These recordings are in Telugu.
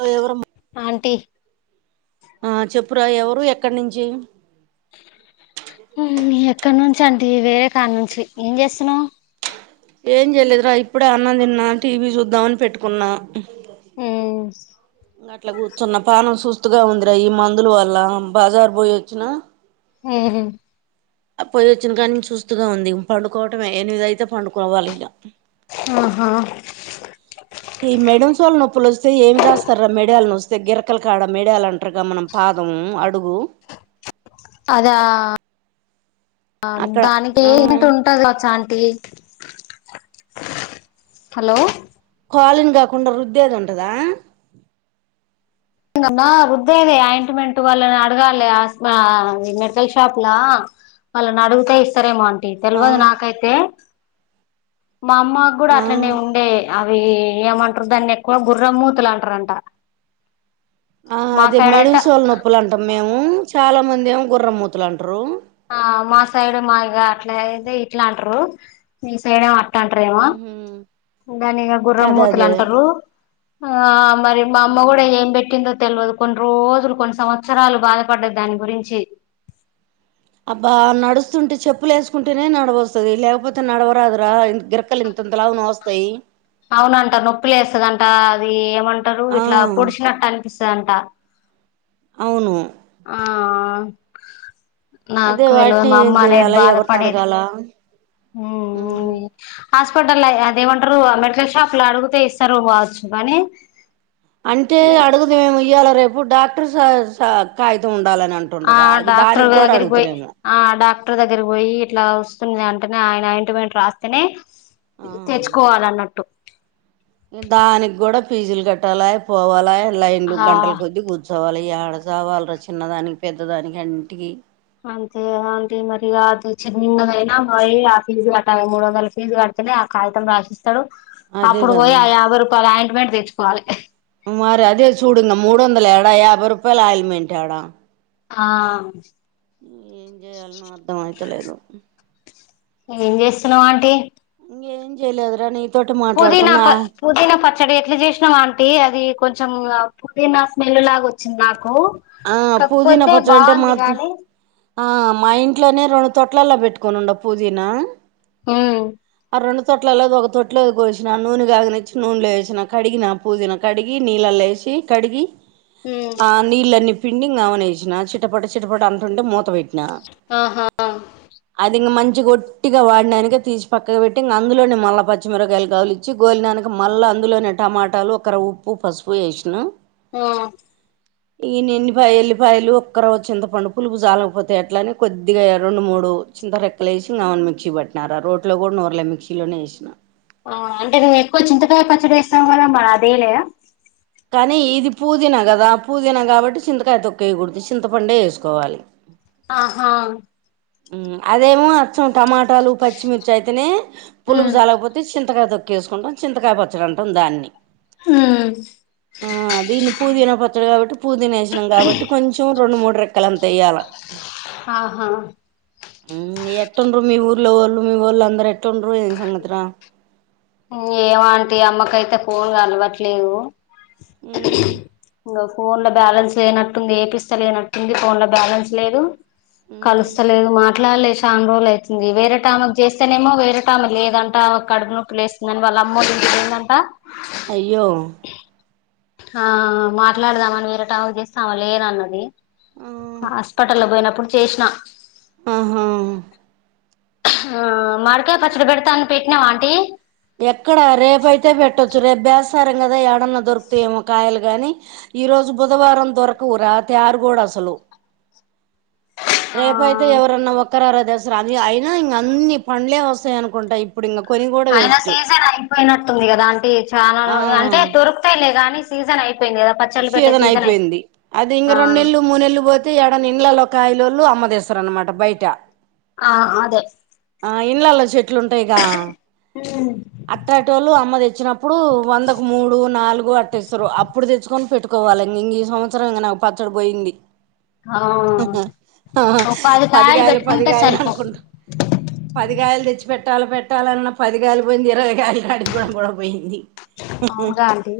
లో ఎవరమ్మ ఆంటీ ఆ చెప్పురా ఎవరు ఎక్కడ్నించీ ఎక్కడి నుంచి అండి వేరే కాడ నుంచి ఏం చేస్తున్నావు ఏం చెయలేదురా ఇప్పుడే అన్నమ్ తిన్నా టీవీ చూద్దామని పెట్టుకున్నా ఆ అట్లా కూర్చున్న పానం సుస్తుగా ఉందిరా ఈ మందులు వల్ల బజార్ పోయి వచ్చిన హ ఆ పోయి వచ్చిన కానీ చూస్తుూగా ఉంది పండుకోవటమే ఎనిమిద అయితే పండుకోవాలి ఇలా ఆహా ఈ మెడిన్స్ వాళు నొప్పులు వస్తే ఏమి రాస్తారా మెడయాల నొస్తే గిరకలు కాడ మెడయలు అంటారుగా మనం పా పదము అడుగు అద అక్కడ దానికి ఆ ఏంట ఉంటుది చా హలో పాలిన్ కాకుండా రుద్దేది ఉంటదా మ్మా వుద్ద అది ఆయింట్మెంట్ వాళ్లని అడగాలి మెడికల్ షాప్లా వాళ్ళని అడుగుతే ఇస్తారేమో అంటీ ఆ తెలియదు నాకైతే మా అమ్మ కూడా అట్లనే ఆ ఉండే అవి ఏమంటారు దాన్ని ఎక్కువ గుర్రంమూతులు అంటారంట [inaudible] ఆ మా అదే సైడ్ అయితే మెడింసోళ నొప్పులు అంటాం మేము చాలా మంది ఏమో గుర్రంమూతులు అంటారు ఆ మా సైడు మాయగ అట్లాద ఇట్లా అంటారు మీ సైడే అ అంటారు ఏమ ఉహు దాని అదే గుర్రంమూతులు అదే అంటారు ఆ మరి మా అమ్మ కూడా ఏం పెట్టిందో తెలియదు కొన్ని రోజులు కొన్ని సంవత్సరాలు బాధపడ్డది దాని గురించి అబ్బా నడుస్తుంటే చెప్పులు వేసుకుంటేనే నడవ వస్తుది లేకపోతే నడవరాదురా గిరక్కలు ఇంత తంతలావు వస్తాయి అవునంట నొప్పి లే వేస్తదంట అది ఏమంటారు ఆ ఇట్లా పొడిచినట్టటు సంట అవును ఆహ అదే నాకు తెలిదు వాటిని మా ఏం అమ్మ అనేది చెయ్యాలా ఎవరిని బాధపడేది అడగాల హాస్పిటల్ అదేమంటారు మెడికల్ షాప్ లో అడిగుతే ఇస్తారు పోవచ్చు కానీ అంటే అడుగుదు ఏమి ఇయ్యాల రేపు డాక్టర్ కాగితం ఉండాలని ఆ అంటుండ్రుగా డాక్టర్ దానికి కూడా వగరి పోయి అడుగుతురేమో డాక్ కుటర్ దగ్గర పోయి ఇట్లా వస్తుంది అంటేనే ఆయన ఇంటి పం రాస్తేనే ఆ తెచ్చుకోవాల అన్నట్టు దానికి కూడా పీజీలు కట్టాలి పోవాలా లైన్లు ఆ గంటల కొద్ద్దీ కూర్చు సవాళ్ళ ఈ ఆడస వాళ్ళు చిన్న దానికి పెద్ద దానికి అంటికి అంతే అంటే మరి అది చిన్నన్నదయినా మ ఆ ఫీజు కట్టాలి మూడు వందల ఫీజు కట్ట అనే ఆ కాగితం రాసిస్తాడు అదే అప్పుడు పోయి కదా ఆ యాభై రూపాయలు అయింట్మెంట్ తెచ్చుకోవాలి మరి అదే చూడుంగ మూడు వందల ఎడా యాభై రూపాయల ఆయల్మెంట్ ఎడా ఆ ఏం చేయాల అర్థమయితలేదు ఏం చేస్తున్నావా ఆంటీ ఇం ఏం చేలేదు పుదీనా ప పుదీనా పచ్చడి ఎట్లా చేసినావా అంటి అది కొంచం కొంచెం పుదీనా స్మెల్ లాగా వచ్చింది నాకు ఆ పుదీనా కాకపోతే పచ్చడి అంటే బాగుంది మాత్ గాని ఆ మా ఇంట్లోనే రెండు తొట్లలా పెట్టుకోనిండ పూదీనా హ రెండు తొట్లలోది ఒక తొట్లో పోసిన నూనె కాగా నచ్చి నూనె వసిన కడిగిన పూదిన కడిగి నీళ్ళ కసిి కడిగి ఉమ్ ఆ నీళ్ళీ పిండి కామని వసిన చిట్టపట చిట్టపట అంటుంటే మూత పెట్టి ఆహా అదింగ మంచించి కొట్టిగా వాడినాక తీసి పక్క పెట్టిక అందులోనే మల్ల పచ్చిమిరకాయలు కావులు ఇచ్చి గోలినాక మల్ా అందులోని టమాటాలు ఒకరు ఉప్పు పసుపు వేసిన ఆహ ఇ నను ల్లి ఎల్లిపాయలు ఒక్కరు చింతపండు పులుపు జాలకపోతే అట్లని కొద్దిగా రెండు మూడు చింత రెక్కలు సివన్ మిక్సీ పట్టినారా రోట్ లో కూడా నూర్ల మిక్సీలోనే వేసిన సా మ అదేలే కానీ ఇది పూదీనా కదా పూదీనా కాబట్టి చింతకాయ తొక్కేయకూడదు చింతపండే వేసుకోవాలి ఆహా అదేమో అర్సం టమాటాలు పచ్చిమిర్చి అయితేనే ఉమ్ పులుపు జాలకపోతే చింతకా తొకు కేసుకుంటాం చింతకాయ పచ్చడం అంటాం దాన్ని ఆ ఆ దీన్ని పుదీనా పచ్చడు కాబట్టి పుదీనా వేసినాం కాబట్టి కొంచెం రెండు మూడు రెక్కల అంతా వయ్యాల ఆాహా ఊ ఎట్టుండ్రు మీ ఊర్ల ఓళ్ళు మీ ఒళ్ళు అందరు ఎటుండ్రు ఏం సంగతి రా ఏమో ఆంటీ అమ్మకైతే ఫోన్ కలవట్లేదు ఊ ఇంకా ఫోన్ లో బ్యాలెన్స్ లేనట్టుంది ఏపిస్తా లేనట్టుంది ఫోన్ ల బ్యాలెన్స్ లేదు మ్మ్ కలుస్తలేదు మా అట్లాలేస షాన్ రోలు అవుతుంది వేరేటామాకు చేస్తేనేమో వేరే టైమ లేదంటా ఆమెకు కడుపు నొప్పి లేస్ నను వాళ్ళ అమ్మ ల ఇంటికి పోయిందంట అయ్యో ఆ మాట్లాడదామని వేరటామకు చేస్తె ఆమ లేరన్నది ఆ హాస్పటల పోయినప్పుడు చేేష్ణ ఆహా ఆహ్హ్ మార్కాయ పచ్చడి పెడతాని పెట్టినవ ఆంటీ ఎక్కడ రేపయితే పెట్టొచ్చు రేపు బేసారం కదా ఏడన్నా దొరుకుతాయేమో కాయలు గాని ఈ రోజు బుధవారం దొరకవు రా తారుగూడ అసలు [inaudible] ఆ రేపయితే ఎవరన్నా ఒక్కరార దెస్ అసలు అది అయినా ఇంక అన్ని పండ్లే వస్తాయి అనుకుంటా ఇప్పుడు ఇంక కొని కూడా వేస్ అయినా సీజన్ అయిపోయినట్టుంది కదా ఆంటీ చాలా ఆ అంటే దొరుకుతాలే కాగానీ సీజన్ అయి అయిపోయింది కదా పచ్చళ్ళు పెట్టే సేసన్ సీజన్ అయిపోయింది అది ఇంక ఆ రెండు నెలలు మూడు నెలు పోతే ఏడ ఇండ్లల కాయలోళ్ళు అమ్మదేసరనమాట బయట ఆ అదే ఆ ఇండ్లల చెట్లు ఉంటాయిగా అట్టటోళ్లు అమ్ మ తెచ్చినప్పుడు వందకు మూడు నాలుగు అట్ట ఇస్తారు అప్పుడు తెచ్చుకొని పెట్టుకోవాలి ఇం ఇంగ ఈ సంవసరం ఇక నాకు పచ్చడి పోయింది ఆ ఆ ఒక పది కాయలు పదిగాయలు పెట్టుకుంటే పదిగాయలు సరిపో అనుకుంటా పదిగాయలు తెచ్చి పెట్టాలి పెట్టాలన్న పదిగాయలు పోయింది ఇరవై కాయలడి కూడా కూడా పోయింది అవునుగా ఆంటీ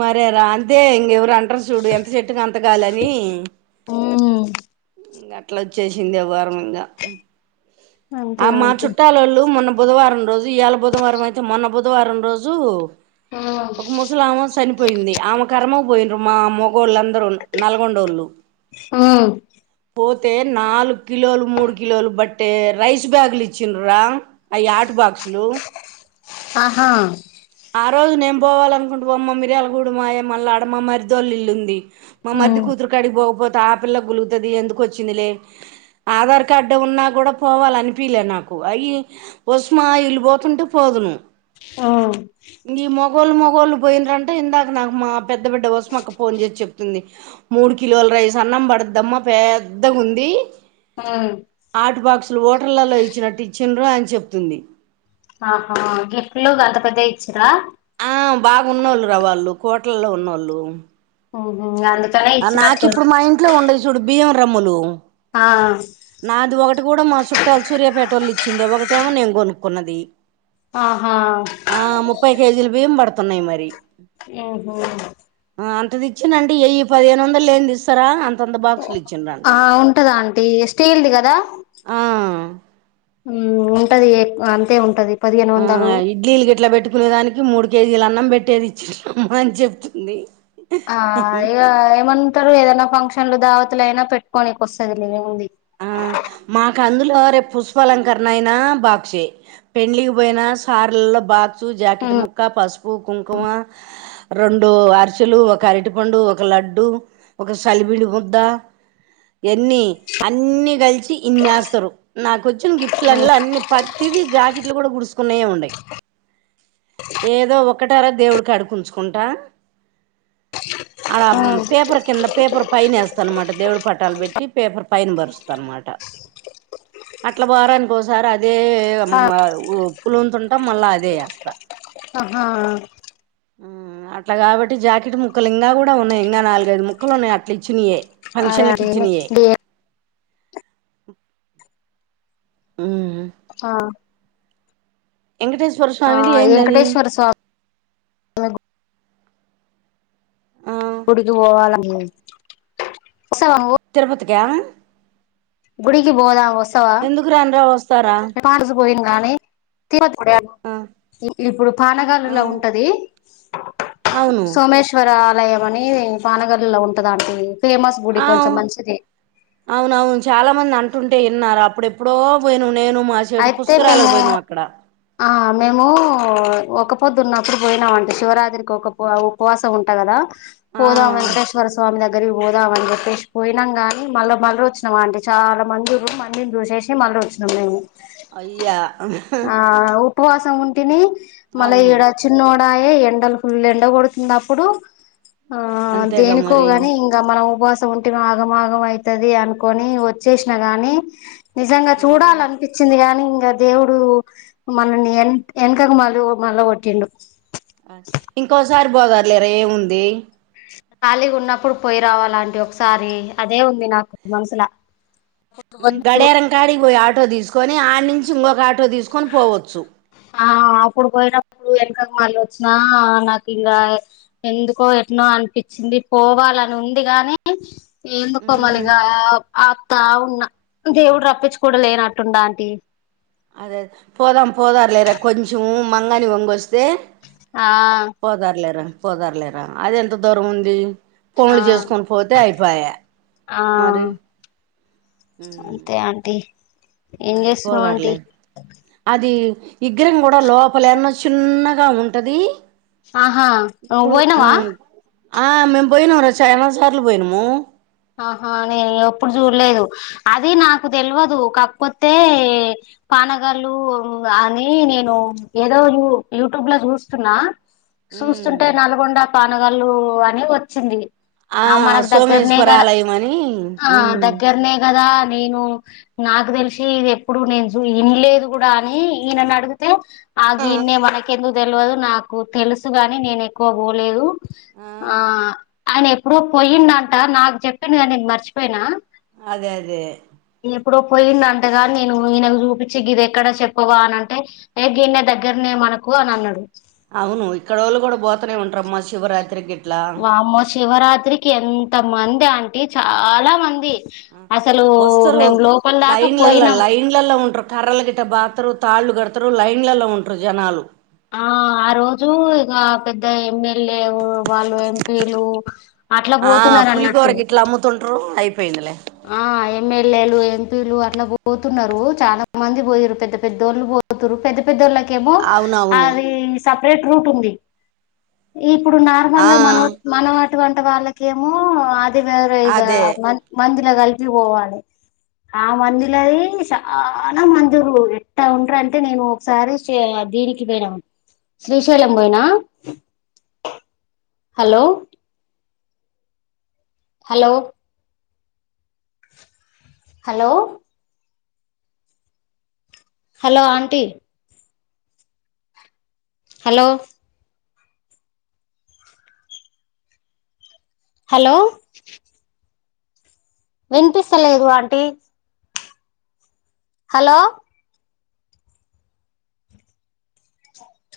మరే రాన్ అదే ఇంకెవరు అంటారు చూడు ఎంత చెట్టుకు అంతకాలని మ్మ్ ఇంగ్ అట్ అట్లా వచ్చేసింది ఎవార మింగా అంతే ఆ మా ఆంటీ చుట్టాలోళ్ళు మొన్న బుధవారం రోజు ఇయాళ బుధవారం అయితే మొన్న బుధవారం రోజు ఒక ముసలామ చనిపోయింది ఆమె కర్మ పోయింండ్రు మా మొ గోళ్ళు అందరు నూ నల్గొండోళ్ళు మ్మ్ పోత్ తె నాలుగు కిలోలు మూడు కిలోలు బట్టే రైస్ బ్యాగులు ఇచ్చిన్రా అయి ఆటు బాక్స్ హలో ఆహా ఆ రోజు నేను పోవాలనుకుంటు బ అమ్మిరియాలగూడ మాయ మళ్ళీ ఆడమ్మ మరిదొల్లిల్లుంది మా మరిది మ్మ్ కూతురు కడిగిపోకపోతే ఆపిల్ల గులుగుతది ఎందుకు వచ్చిందిలే ఆధార్ కార్డు ఉన్నా కూడా పోవాల అనిపిలే నాకు అయి ఉస్మా ఈలు పోతుంటే పోదును ఆ ఈ మొగోళ్లు మొగోళ్ళు పోయిండ్రాంటా ఇందాక నాకు మా పెద్ద బిడ్డ కోసం అక్క ఫోన్ చేసి చెప్తుంది మూడు కిలోల రైస్ అన్నం పడదమ్మా పెద్దగా ఉంది ఆటు బాక్సులు ఓటర్లలో ఇచ్చినట్టు ఇచ్చిండ్రు అని చెప్తుంది ఆహా గిప్ట్ లు గంతపెద్దయ్ ఇచ్చిరా ఆ బాగున్నోళ్ళు రా వాళ్ళు కోట్లల్లో ఉన్నోళ్ళు అవునా గందుక్ ఆ నాకిప్పుడు ఇంట్లో ఉండయి చూడు బియ్యం రమ్ములు ఆ నాది ఒకటి కూడా మా చుట్టాలు సూర్యాపేటోళ్ళు ఇచ్చింది ఒకటేమో నేను కొనుక్కున్నది ఆహా ఆ ముప్పై కేజీలు బియ్యం పడుతున్నయి మరి ఊహు అంత ఇచ్చినండి ఏయ్యి పదిహేను వందలు లేని ఇస్తారా అంత ఆ ఉంటది అంటీ స్టీల్ది కదా ఆ ఉంటది అంతే ఉంటది పదిహేను ఆ వందలు ఇడ్లీలు గ ఇట్లా పెట్టుకునే దానికి మూడు కేజీల అన్నం పెట్టేది ఇచ్చినమ్మ అని చెప్తుంది ఆ ఇక ఏమంటారు ఏదైనా ఫంక్షన్లు దావతలు అయినా పెట్టుకోనేనికి వస్తది లేముంది ఆ మాకు అందు రేపు పుష్పలంకరణ అయినా బాక్ష పెళ్లిళ్లకు పోయినా సార్లల్లో బా జాకెట్ ముక్క పస్ పు కుంకుమ రెండు అరిచలు ఒక అరటి పండు ఒక లడ్డు ఒక విడి ముద్ద ఎన్ని అన్నీ కలిసి ఇన్నేస్తారు నాక వచ్చిన గిఫ్ట్లన్నలో అన్ని ప ఇది జాకెట్లు కూడా గుడుసుకున్నాయో ఉండయి ఏదో ఒకటార దేవుడికి ఉంచుకుంటా అడ ఆ పేపర్ కింద పేపర్ పైన వేస్తా అనమాట దేవుడి పటాలు పెట్టి పేపర్ పైన పరుస్తానమాట అట్లా బారానికి ఒకసారి అదేమ్మ పులుతుంటాం మళ్ళా అదే ఏస్తా ఆ అట్లా కాబట్టి జాకెట్ ముక్కలు ఇంకా కూడా ఉన్నాయి ఇంకా నాలుగైదు ముక్కలు ఉన్నాయి అట్లా ఇచ్చినవియే అదే ఫంక్షన్లకి అదే ఇచ్చినయే నెక్స్ట్ డే ఉ ఆ వెంకటేశ్వర ఆ స్వామిది ఏందది వెంకటేశ్వర స్వామి ఆ గుడికి పోవాల వసవ నువు ఎం గుడికి పోదాము వసవా రానురా వస్తారా కాడస పోయి కానీ తవా ఆ ఇప్పుడు ఆ పానగాలులా ఉంటది అవును సోమేశ్వర ఆలయం అని పాన్గల్లిలో ఉంటద అంట ఆ అవునవును చాలా మంది అంటుంటే విన్నారు అప్పుడెప్పుడో పోయిన అయితే మేము ఆ మేము ఒక పొద్దున్నప్పుడు పోయినామంటే శివరాత్రికి ఒక ఉపవాసం ఉంట కదా ఆ పోదాం వెంకటేశ్వర స్వామి దగ్గరికి పోదాం అని చెప్పేసి పోయిం కాని మళ్ళా మళ్ళీ వచ్చినాం అంటే చాలా మందు మందిని చూసేసి మళ్ళ వచ్చినాం మేము అయ్యా ఆహ్ ఆ ఉపవాసం ఉంటేని మళ్ళ ఇడ చిన్నోడాయే ఎండలు ఫుల్లు ఎండ కొడుతుప్పుడు ఆ అంతేగా మరి దేనికోగాని ఇంకా మన ఉ ఉంటి ఆగంమాగం అవుతుంది అనుకోని వచ్చేసిన గాని నిజంగా ఆ చూడాలనుకు కాని ఇంకా దేవుడు మనల్ని ఎన్ వెనకకు మళ్ళీ మళ్ళా కొట్టిండు ఇంకోసారి పోగర్లేరా ఏముంది ఖాళీగా ఉన్నప్పుడు పోయి రావాలంటే ఒకసారి అదే ఉంది నాకు మనసుల గడేరం కాడి పోయీ ఆటో తీసుకొని ఆడి నుంచి ఇంకొక ఆటో తీసుకొని పోవచ్చు ఆ అప్పుడు పోయినప్పుడు వెనక వాళ్ళ వచ్చినా నాకు ఇంకా ఎందుకో ట్నో అనిపించింది పోవాలని ఉంది గాని ఎందుకోమలిగా అపత్తా ఉన్న దేవుడు రప్పించు కూడా లేనట్టుడా ఆంటీ అదే పోదా పోదాలేరా కొంచం మంగణి వంగచ్చ దే ఆ పోదారులేరా పోదారులేరా అది ఎంత దూరం ఉంది ఆ పనులు చేసుకొని పోతే అయిపైయా ఆ మరి అంతే ఆంటీ ఏం మరే చేస్తున్నావ్ ఆంటీ పోదారులే అది విగ్రహం కూడా లోపల ఎన్నో చిన్నగా ఉంటది. ఆహా నువ్వు ఇప్పుడు పోయినావా మ్మ్ ఆ మేము బోయినాం రా చ్చ ఎన్నో సార్లు పోయినాము. ఆహా నేను ఎప్పుడు చూడలేదు. అది నాకు తెలువదు. కకా పోతే మ్మ్ పానగాళ్ళు అని నేను ఏదో యు యూట్యూబ్లో చూస్తున్నా మ్మ్ చూస్తుంటే నల్గొండ పానగళ్ళు అని వోచ్చింది. ఆ మనకు దగ్గరనే సోమేశ్వర గాద ఆలయం అని ఆ మ్మ్ దగ్గరనే కా కదా నేను నాకు తెలిసి ఇది ఎప్పుడు నేను చూ వినలేదు కూడ అని ఈయనని అడుగుతే ఆ గీన్నే మనకెందుకు తెలువదు. నాకు తెలుసుగాని నేను ఎక్కువ పోలేదు. ఆ ఆయన ఎప్పుడో పోయిందంట నాకు చెప్పింది. కానీ నేను మర్చిపోయినా అదే అదే ఏక్కడో పోయింది. అంటగా నేను ఈయనకు చూపించి గీది ఎక్కడ చెప్పవా అనంటే గీన్నే న దగ్గరనే మనకు అని అన్నాడు అవును. ఇక్కడోళ్ళు కూడా పోతనే ఉంటారమ్మా శివరాత్రికి గిట్లా వామ్మో శివరాత్రికి ఎంత మంది ఆంటీ చాలా మంది అసలు వోస్తారు మేము లోపల దాకా లైన్ల్ల పోయినాం లైన్ల్ల ఉంటారు. కర్రలు గిట్ట బాదుతరు. తాళ్ళు కడు తరు లైన్ల ఉంటారు. జనాలు ఆ ఆ రోజు ఇగా పెద్ద ఎమ్మెల్యేలు వాళ్ళు ఎంపీలు అట్లా ఆ పోతున్నారు. పులిగోర అన్నట్టు గిట్ల అమ్ముతుంటరు అయిపోయిందిలే ఆ ఎమ్మెల్యేలు ఎంపీలు అట్లా పోతున్నారు. చాలా మంది పోయిర్రు పెద్ద పెద్దోళ్ళు పో తుర్రు పెద్ద పెద్దోళ్ళక ఏమో అవునవును అది సపరేట్ రూట్ ఉంది. ఈ ఇప్పుడు ఆ నార్మల్గా మన మన అటువంటి వాళ్ళకేమో అది వేరే ఇగా అదే మం దిల కలిపి పోవలే ఆ మంది లది చానా మంది ఉండ్రు ఎట్టా ఉంటారూ అంటే నేను ఒకసారి చే దీనికి పోయినావ శ్రీశైలం బోయినా hello hello hello hello aunty hello hello వినిపిస్తలేదు ఆంటీ హలో